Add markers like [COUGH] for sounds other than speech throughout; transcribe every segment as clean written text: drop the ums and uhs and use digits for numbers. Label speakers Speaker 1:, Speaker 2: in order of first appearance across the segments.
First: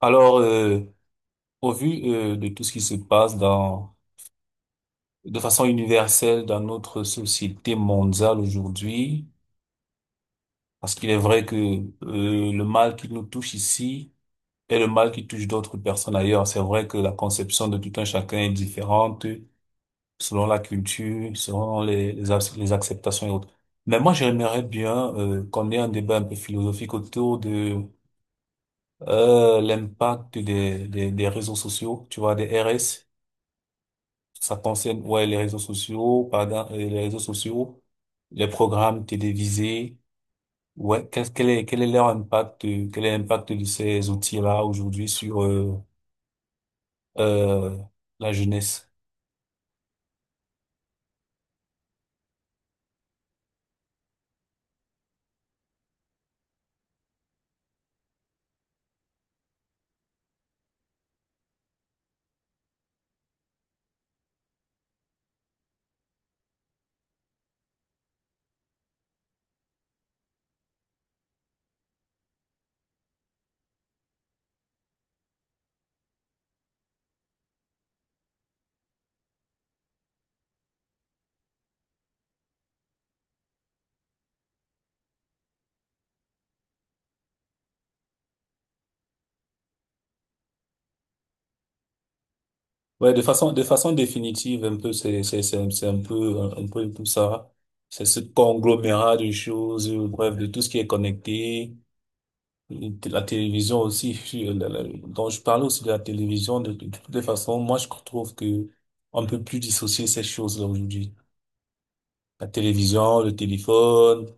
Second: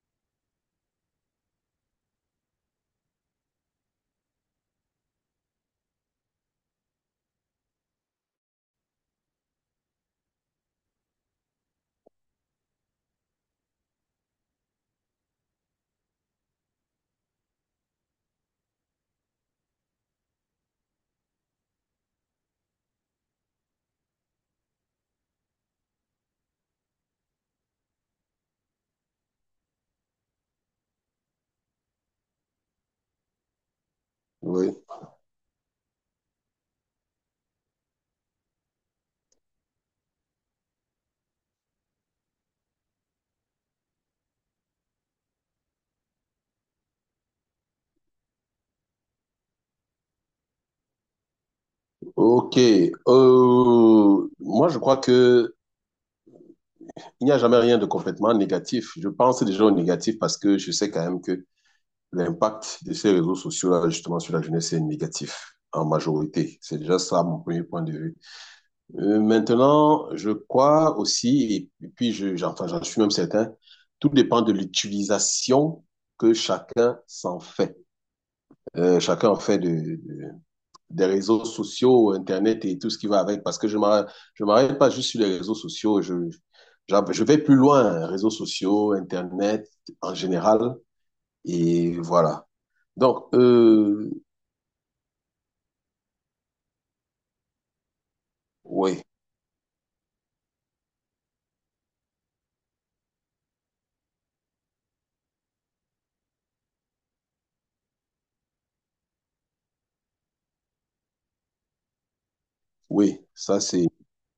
Speaker 1: Alors, euh, au vu de tout ce qui se passe de façon universelle dans notre société mondiale aujourd'hui, parce qu'il est vrai que le mal qui nous touche ici est le mal qui touche d'autres personnes ailleurs. C'est vrai que la conception de tout un chacun est différente selon la culture, selon les acceptations et autres. Mais moi, j'aimerais bien qu'on ait un débat un peu philosophique autour de l'impact des réseaux sociaux, tu vois, des RS. Ça
Speaker 2: Oui.
Speaker 1: concerne, ouais, les réseaux sociaux, pardon, les réseaux sociaux, les programmes télévisés. Quel est leur impact, quel est l'impact de ces outils-là aujourd'hui sur, euh, la jeunesse?
Speaker 2: Ok. Moi, je crois que il n'y a jamais rien de complètement négatif. Je pense déjà au négatif parce que je sais quand même que l'impact de ces réseaux sociaux-là, justement, sur la jeunesse est négatif en majorité. C'est déjà ça mon premier point de vue. Maintenant, je crois aussi, et puis j'en suis même certain, tout dépend de l'utilisation que chacun s'en fait. Chacun en fait de, des réseaux sociaux, Internet et tout ce qui va avec, parce que je ne m'arrête pas juste sur les réseaux sociaux, je vais plus loin, réseaux sociaux, Internet en général, et voilà.
Speaker 1: Ouais, de
Speaker 2: Donc,
Speaker 1: façon définitive, un peu, c'est un peu, peu tout ça. C'est ce
Speaker 2: oui,
Speaker 1: conglomérat de choses, bref, de tout ce qui est connecté. La télévision aussi, dont je parlais aussi de la télévision, de toutes les façons, moi je trouve que on ne peut plus dissocier ces choses-là aujourd'hui. La télévision,
Speaker 2: oui,
Speaker 1: le
Speaker 2: ça c'est...
Speaker 1: téléphone,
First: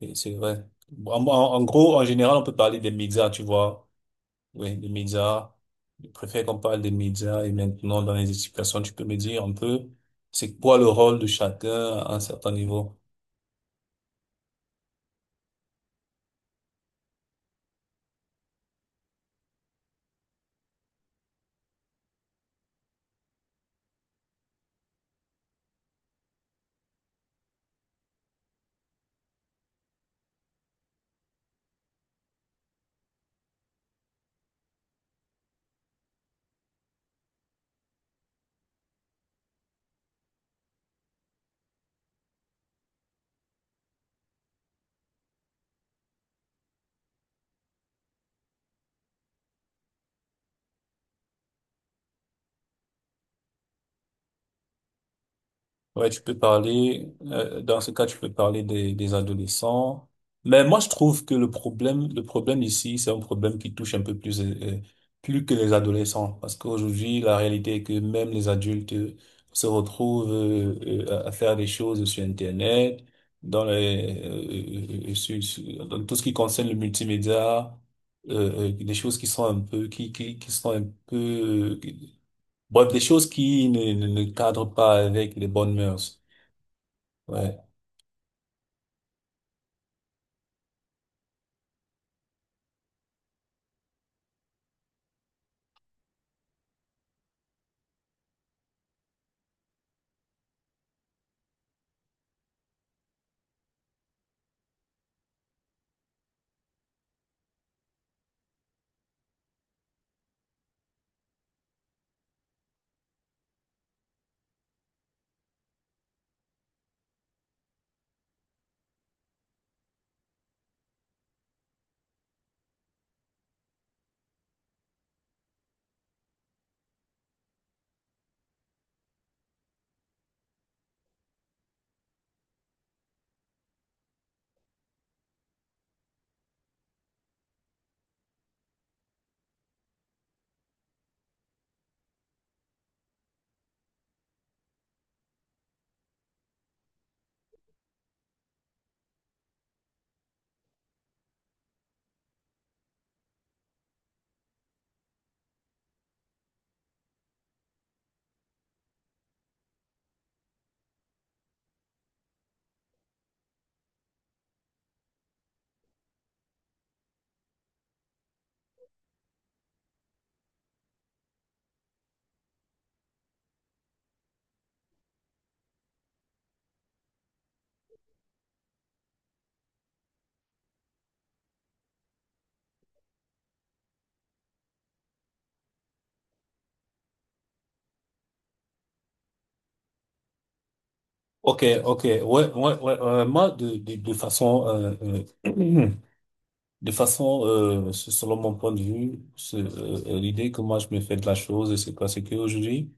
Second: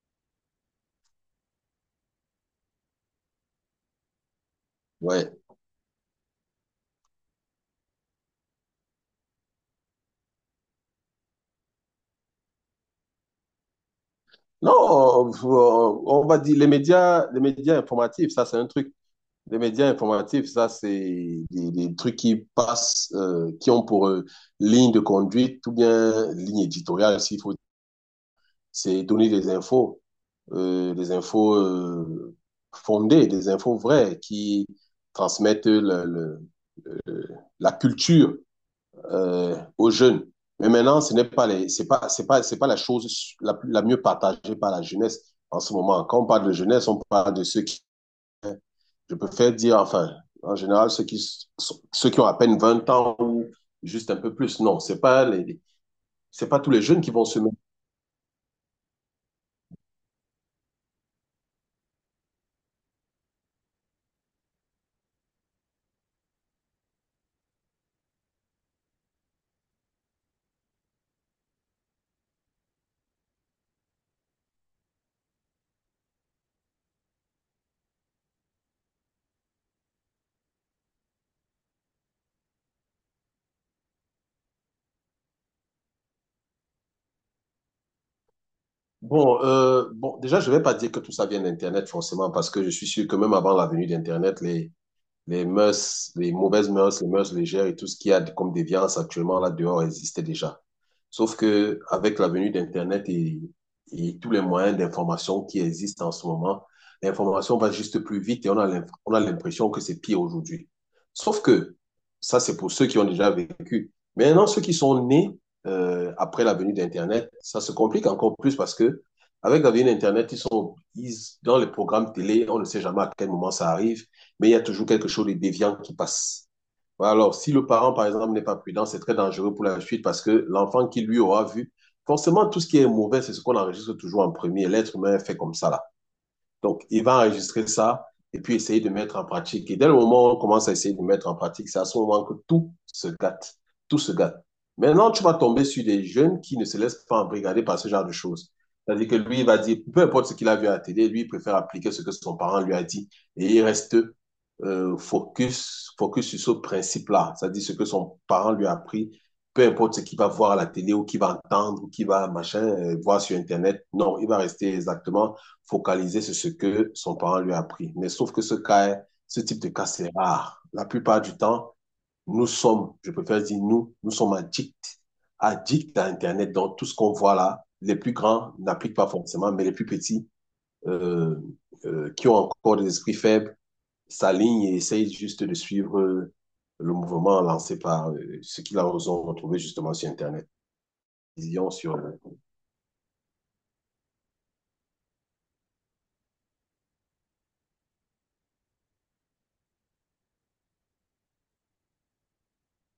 Speaker 1: et c'est vrai. Bon, en gros, en général, on peut parler des médias, tu vois. Oui, des
Speaker 2: Ouais.
Speaker 1: médias. Je préfère qu'on parle des médias et maintenant dans les explications, tu peux me dire un peu c'est quoi le rôle de chacun à un certain niveau.
Speaker 2: Non, on va dire les médias informatifs, ça c'est un truc. Les médias informatifs, ça c'est des trucs qui passent, qui ont pour ligne de conduite ou bien ligne éditoriale, s'il faut c'est donner des infos fondées, des infos vraies qui transmettent la culture aux jeunes. Mais maintenant, ce n'est pas les, c'est pas, c'est pas, c'est pas la chose la mieux partagée par la jeunesse en ce moment. Quand on parle de jeunesse, on parle de je préfère dire, enfin, en général, ceux qui ont à peine 20 ans ou juste un peu plus.
Speaker 1: Ouais, tu peux
Speaker 2: C'est pas tous les jeunes qui
Speaker 1: parler,
Speaker 2: vont se mettre.
Speaker 1: dans ce cas, tu peux parler des adolescents. Mais moi, je trouve que le problème ici, c'est un problème qui touche un peu plus, plus que les adolescents. Parce qu'aujourd'hui, la réalité est que même les adultes se retrouvent à faire des choses sur Internet, dans dans tout ce qui concerne le multimédia, des choses qui sont un peu, qui sont un peu, bref, des choses qui ne cadrent pas avec les bonnes mœurs. Ouais.
Speaker 2: Bon, déjà, je vais pas dire que tout ça vient d'Internet forcément, parce que je suis sûr que même avant la venue d'Internet, les mœurs, les mauvaises mœurs, les mœurs légères et tout ce qu'il y a comme déviance actuellement là dehors existait déjà. Sauf que avec la venue d'Internet et tous les moyens d'information qui existent en ce moment, l'information va juste plus vite et on a l'impression que c'est pire aujourd'hui. Sauf que ça, c'est pour ceux qui ont déjà vécu. Maintenant, ceux qui sont nés après la venue d'Internet, ça se complique encore plus parce que avec la venue d'Internet, dans les programmes télé, on ne sait jamais à quel moment ça arrive, mais il y a toujours quelque chose de déviant qui passe. Ouais. Alors, si le parent, par exemple, n'est pas prudent, c'est très dangereux pour la suite parce que l'enfant qui lui aura vu, forcément, tout ce qui est mauvais, c'est ce qu'on enregistre toujours en premier. L'être humain est fait comme ça. Donc, il va enregistrer ça et puis essayer de mettre en pratique. Et dès le moment où on commence à essayer de mettre en pratique, c'est à ce moment que tout se gâte. Tout se gâte. Maintenant, tu vas tomber sur des jeunes qui ne se laissent pas embrigader par ce genre de choses. C'est-à-dire que lui, il va dire, peu importe ce qu'il a vu à la télé, lui, il préfère appliquer ce que son parent lui a dit. Et il reste focus sur ce principe-là. C'est-à-dire ce que son parent lui a appris, peu importe ce qu'il va voir à la télé ou qu'il va entendre ou qu'il va machin, voir sur Internet. Non, il va rester exactement focaliser sur ce que son parent lui a appris. Mais sauf que ce type de cas, c'est rare. La plupart du temps, je préfère dire nous, addicts à Internet. Donc, tout ce qu'on voit là, les plus grands n'appliquent pas forcément, mais les plus petits, euh, qui ont encore des esprits faibles, s'alignent et essayent juste de suivre le mouvement lancé par ce qu'ils ont retrouvé justement sur Internet. Ils y
Speaker 1: Ok,
Speaker 2: ont sur...
Speaker 1: ok. Ouais, ouais, ouais, ouais. Moi, de façon, euh, [CLEARS THROAT] de façon, selon mon point de vue, l'idée que moi je me fais de la chose, c'est quoi? C'est qu'aujourd'hui,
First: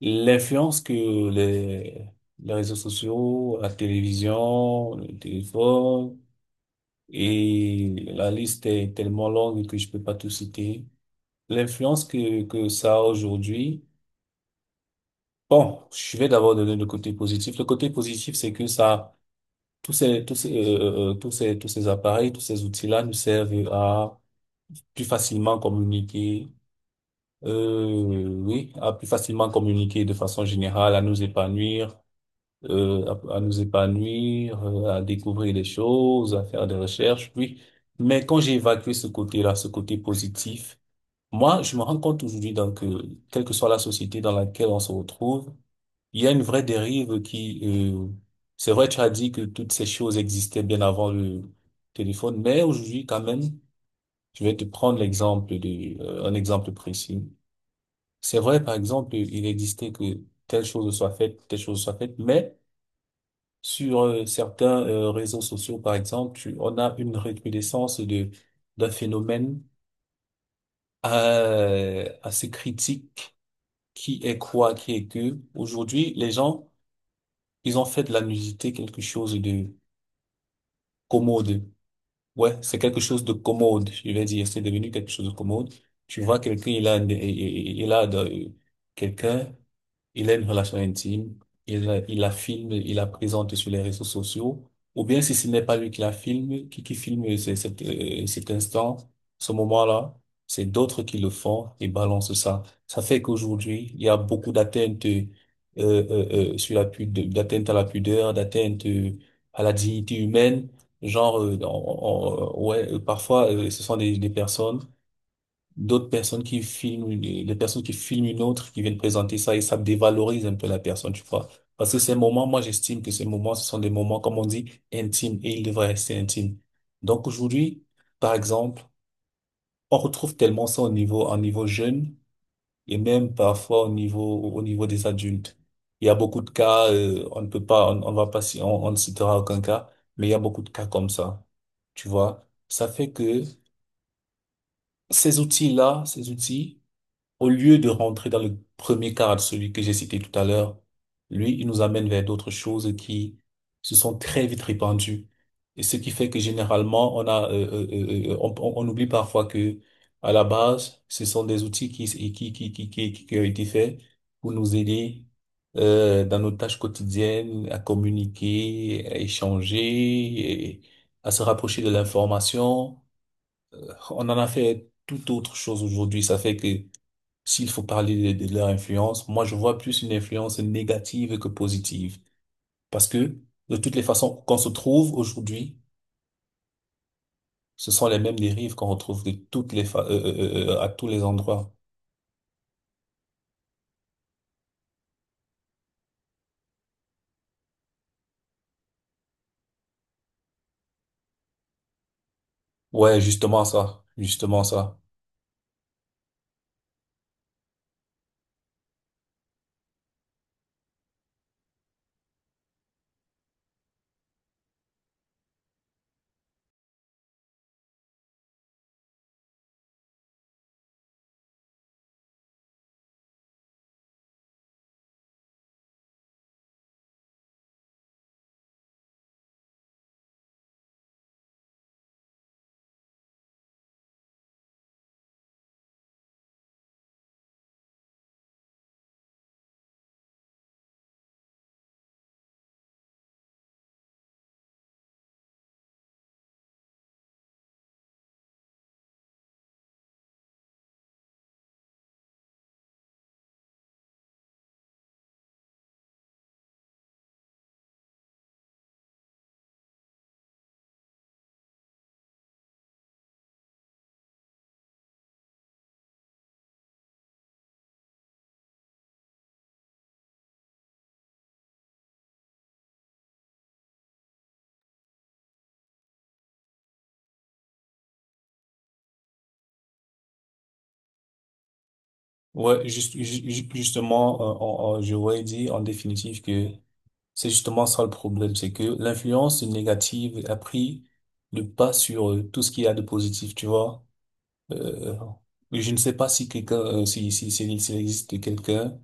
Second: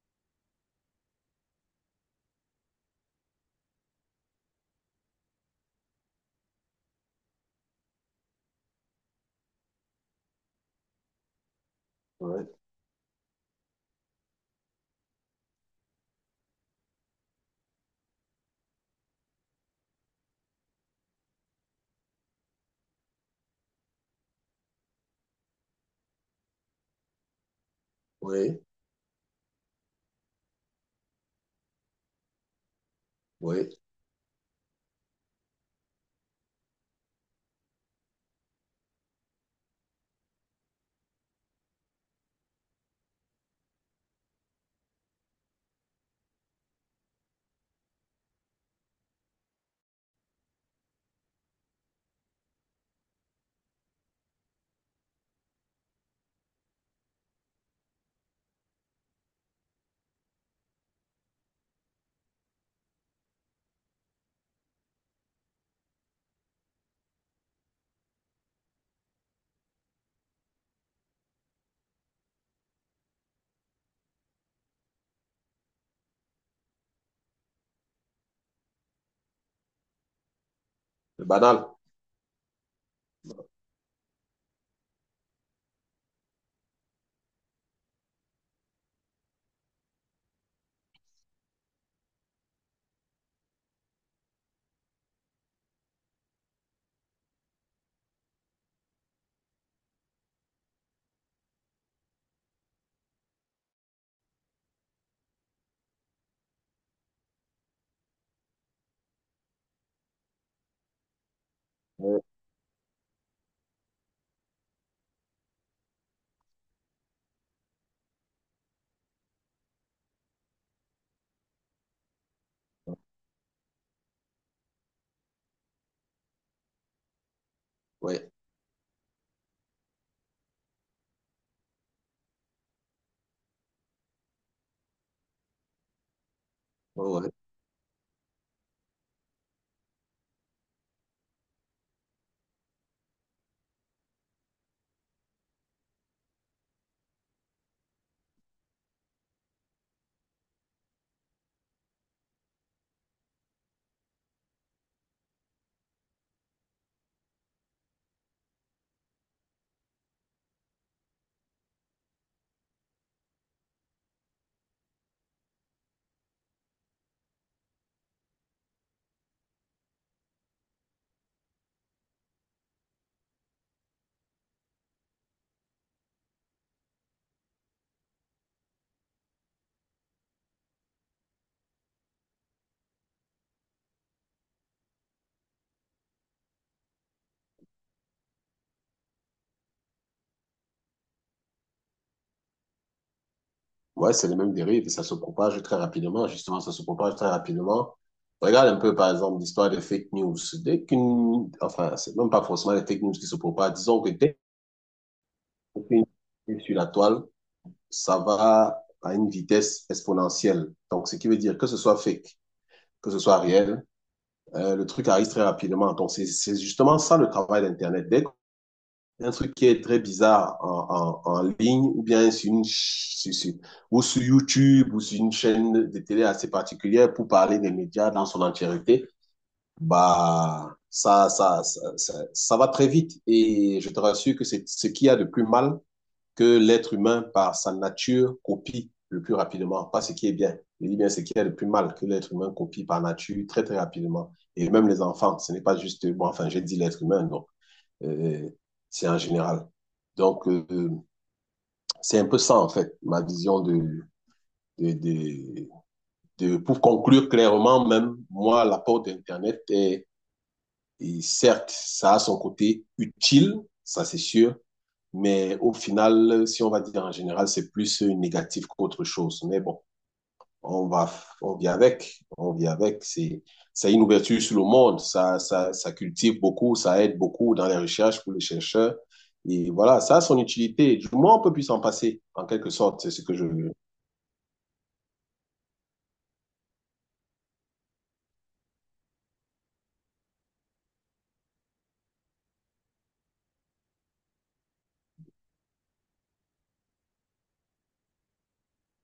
Speaker 1: l'influence que les, les réseaux sociaux, la télévision, le téléphone, et la liste est tellement longue que je peux pas tout citer. L'influence
Speaker 2: Oui,
Speaker 1: que ça a aujourd'hui. Bon, je vais d'abord donner le côté positif. Le côté positif, c'est que ça, tous ces, tous ces, tous ces, tous ces appareils, tous ces outils-là nous servent à plus facilement communiquer,
Speaker 2: oui,
Speaker 1: oui, à plus facilement communiquer de façon générale, à nous épanouir, euh, à nous
Speaker 2: oui.
Speaker 1: épanouir, à découvrir des choses, à faire des recherches, oui. Mais quand j'ai évacué ce côté-là, ce côté positif, moi, je me rends compte aujourd'hui, donc, que quelle que soit la société dans laquelle on se retrouve, il y a une vraie dérive qui, euh, c'est vrai, tu as dit que toutes ces choses existaient bien avant le téléphone, mais aujourd'hui, quand même, je vais te prendre l'exemple de, un exemple précis. C'est vrai, par exemple, il existait que telle chose soit faite, telle chose soit faite, mais sur certains réseaux sociaux, par exemple, on a une recrudescence de, d'un phénomène assez critique qui est quoi, qui est que aujourd'hui, les gens, ils ont fait de la nudité quelque chose de
Speaker 2: C'est banal.
Speaker 1: commode. Ouais, c'est quelque chose de commode, je vais dire. C'est devenu quelque chose de commode. Tu vois quelqu'un, il a quelqu'un il a une relation intime, il la filme, il la présente sur les réseaux sociaux, ou bien si ce n'est pas lui qui la filme, qui filme cet, cet instant, ce moment-là, c'est d'autres qui le font et balancent ça. Ça fait qu'aujourd'hui, il y a beaucoup d'atteintes sur la pudeur, d'atteintes à la pudeur, d'atteintes à la dignité humaine. Genre,
Speaker 2: Oui,
Speaker 1: ouais, parfois, ce sont des personnes, d'autres personnes qui filment, les personnes qui filment une autre, qui viennent présenter ça et ça dévalorise un peu la personne, tu vois. Parce que ces moments, moi, j'estime que ces moments, ce sont des moments, comme on dit, intimes et ils devraient rester intimes. Donc aujourd'hui,
Speaker 2: oui,
Speaker 1: par exemple, on retrouve tellement ça au niveau jeune et même parfois au niveau des adultes. Il y a beaucoup de cas,
Speaker 2: oui.
Speaker 1: on ne peut pas, on va pas, on ne citera aucun cas, mais il y a beaucoup de cas comme ça. Tu vois, ça fait que ces outils, au lieu de rentrer dans le premier cadre, celui que j'ai cité tout à l'heure, lui, il nous amène vers d'autres choses qui se sont très vite répandues. Et ce qui fait que généralement, on oublie parfois que, à la base, ce sont des outils qui ont été faits pour nous aider, dans nos tâches quotidiennes, à communiquer, à échanger, et à se rapprocher de l'information. On en a fait toute autre chose aujourd'hui. Ça fait que s'il faut parler de leur influence, moi je vois plus une influence négative que positive. Parce que de toutes les façons qu'on se trouve aujourd'hui, ce sont les mêmes dérives qu'on retrouve de toutes les à tous les endroits.
Speaker 2: Ouais, c'est les mêmes dérives et ça se propage très rapidement. Justement, ça se propage très rapidement. Regarde un peu, par exemple, l'histoire des fake news. C'est même pas forcément les fake news
Speaker 1: Ouais,
Speaker 2: qui se
Speaker 1: justement
Speaker 2: propagent. Disons
Speaker 1: ça,
Speaker 2: que dès
Speaker 1: justement ça.
Speaker 2: qu'une est sur la toile, ça va à une vitesse exponentielle. Donc, ce qui veut dire que ce soit fake, que ce soit réel, le truc arrive très rapidement. Donc, c'est justement ça le travail d'Internet. Dès un truc qui est très bizarre en ligne, ou bien sur une, ch- sur- sur- ou sur YouTube, ou sur une chaîne de télé assez particulière pour parler des médias dans son entièreté. Bah, ça va très vite. Et je te rassure que c'est ce qu'il y a de plus mal que l'être humain, par sa nature, copie le plus rapidement. Pas ce qui est bien. Je dis bien ce qu'il y a de plus mal que l'être humain copie par nature très, très rapidement. Et même les enfants, ce n'est pas juste, j'ai dit l'être humain, non euh, c'est en général. Donc, c'est un peu ça, en fait, ma vision de, de, de. Pour conclure clairement, même, moi, l'apport d'Internet est, et certes, ça a son côté utile, ça c'est sûr, mais au final, si on va dire en général, c'est plus négatif qu'autre chose. Mais bon. on va, on vit avec, on vit avec. C'est une ouverture sur le monde, ça cultive beaucoup, ça aide beaucoup dans les recherches pour les chercheurs. Et voilà, ça a son utilité. Du moins, on peut plus s'en passer, en quelque
Speaker 1: Ouais,
Speaker 2: sorte, c'est ce que je veux.
Speaker 1: justement, je voudrais dire en définitive que c'est justement ça le problème, c'est que l'influence négative a pris le pas sur tout ce qu'il y a de positif, tu vois. Euh, je ne sais pas si quelqu'un, s'il existe quelqu'un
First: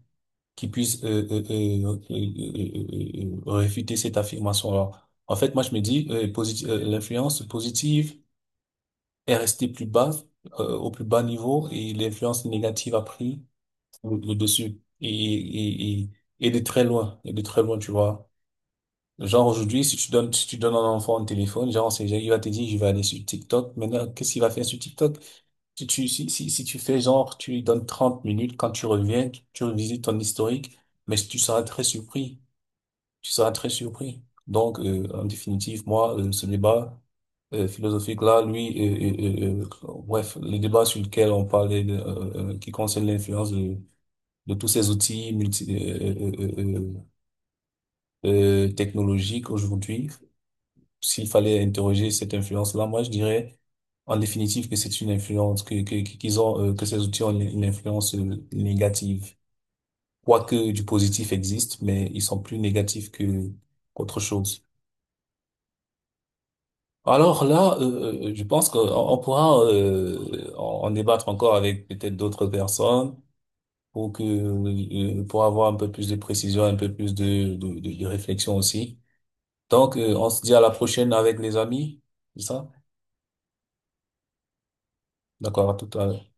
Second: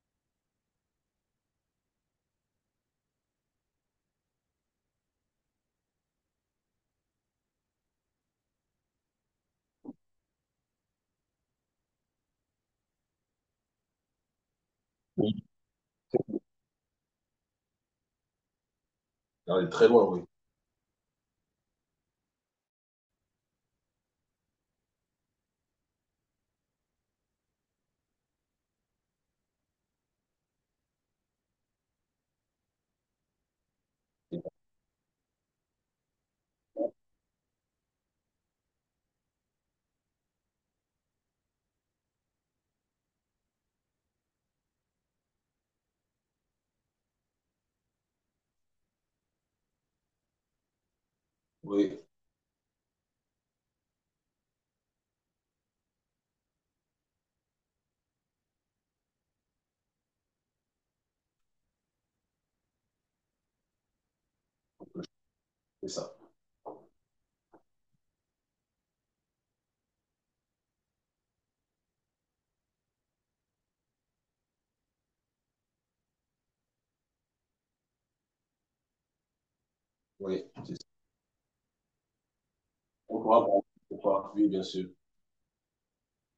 Speaker 1: qui puisse réfuter cette affirmation-là. En fait, moi, je me dis, l'influence positive est restée plus bas, au plus bas niveau, et l'influence négative a pris le dessus.
Speaker 2: Oui.
Speaker 1: Et de très loin, et de très loin, tu vois. Genre
Speaker 2: Dans les
Speaker 1: aujourd'hui,
Speaker 2: très loin, oui.
Speaker 1: si tu donnes à un enfant un téléphone, genre, c'est, il va te dire, je vais aller sur TikTok. Maintenant, qu'est-ce qu'il va faire sur TikTok? Si tu fais genre, tu lui donnes 30 minutes, quand tu reviens, tu revisites ton historique, mais tu seras très surpris. Tu seras très surpris. Donc, en définitive, moi, ce débat philosophique-là, bref, le débat sur lequel on parlait, qui concerne l'influence de tous ces outils technologiques aujourd'hui, s'il fallait
Speaker 2: Oui,
Speaker 1: interroger cette influence-là, moi, je dirais en définitive que c'est une influence, qu'ils ont, que ces outils ont une influence négative. Quoique du positif existe, mais ils sont plus négatifs que qu'autre chose.
Speaker 2: c'est ça.
Speaker 1: Alors là, je pense qu'on on pourra en débattre encore avec peut-être d'autres personnes pour que pour avoir un peu plus de précision, un peu plus de réflexion aussi. Donc, on se
Speaker 2: Oui,
Speaker 1: dit à la
Speaker 2: c'est ça.
Speaker 1: prochaine avec les amis, c'est ça?
Speaker 2: On pourra, oui, bien sûr.
Speaker 1: D'accord, à tout à l'heure.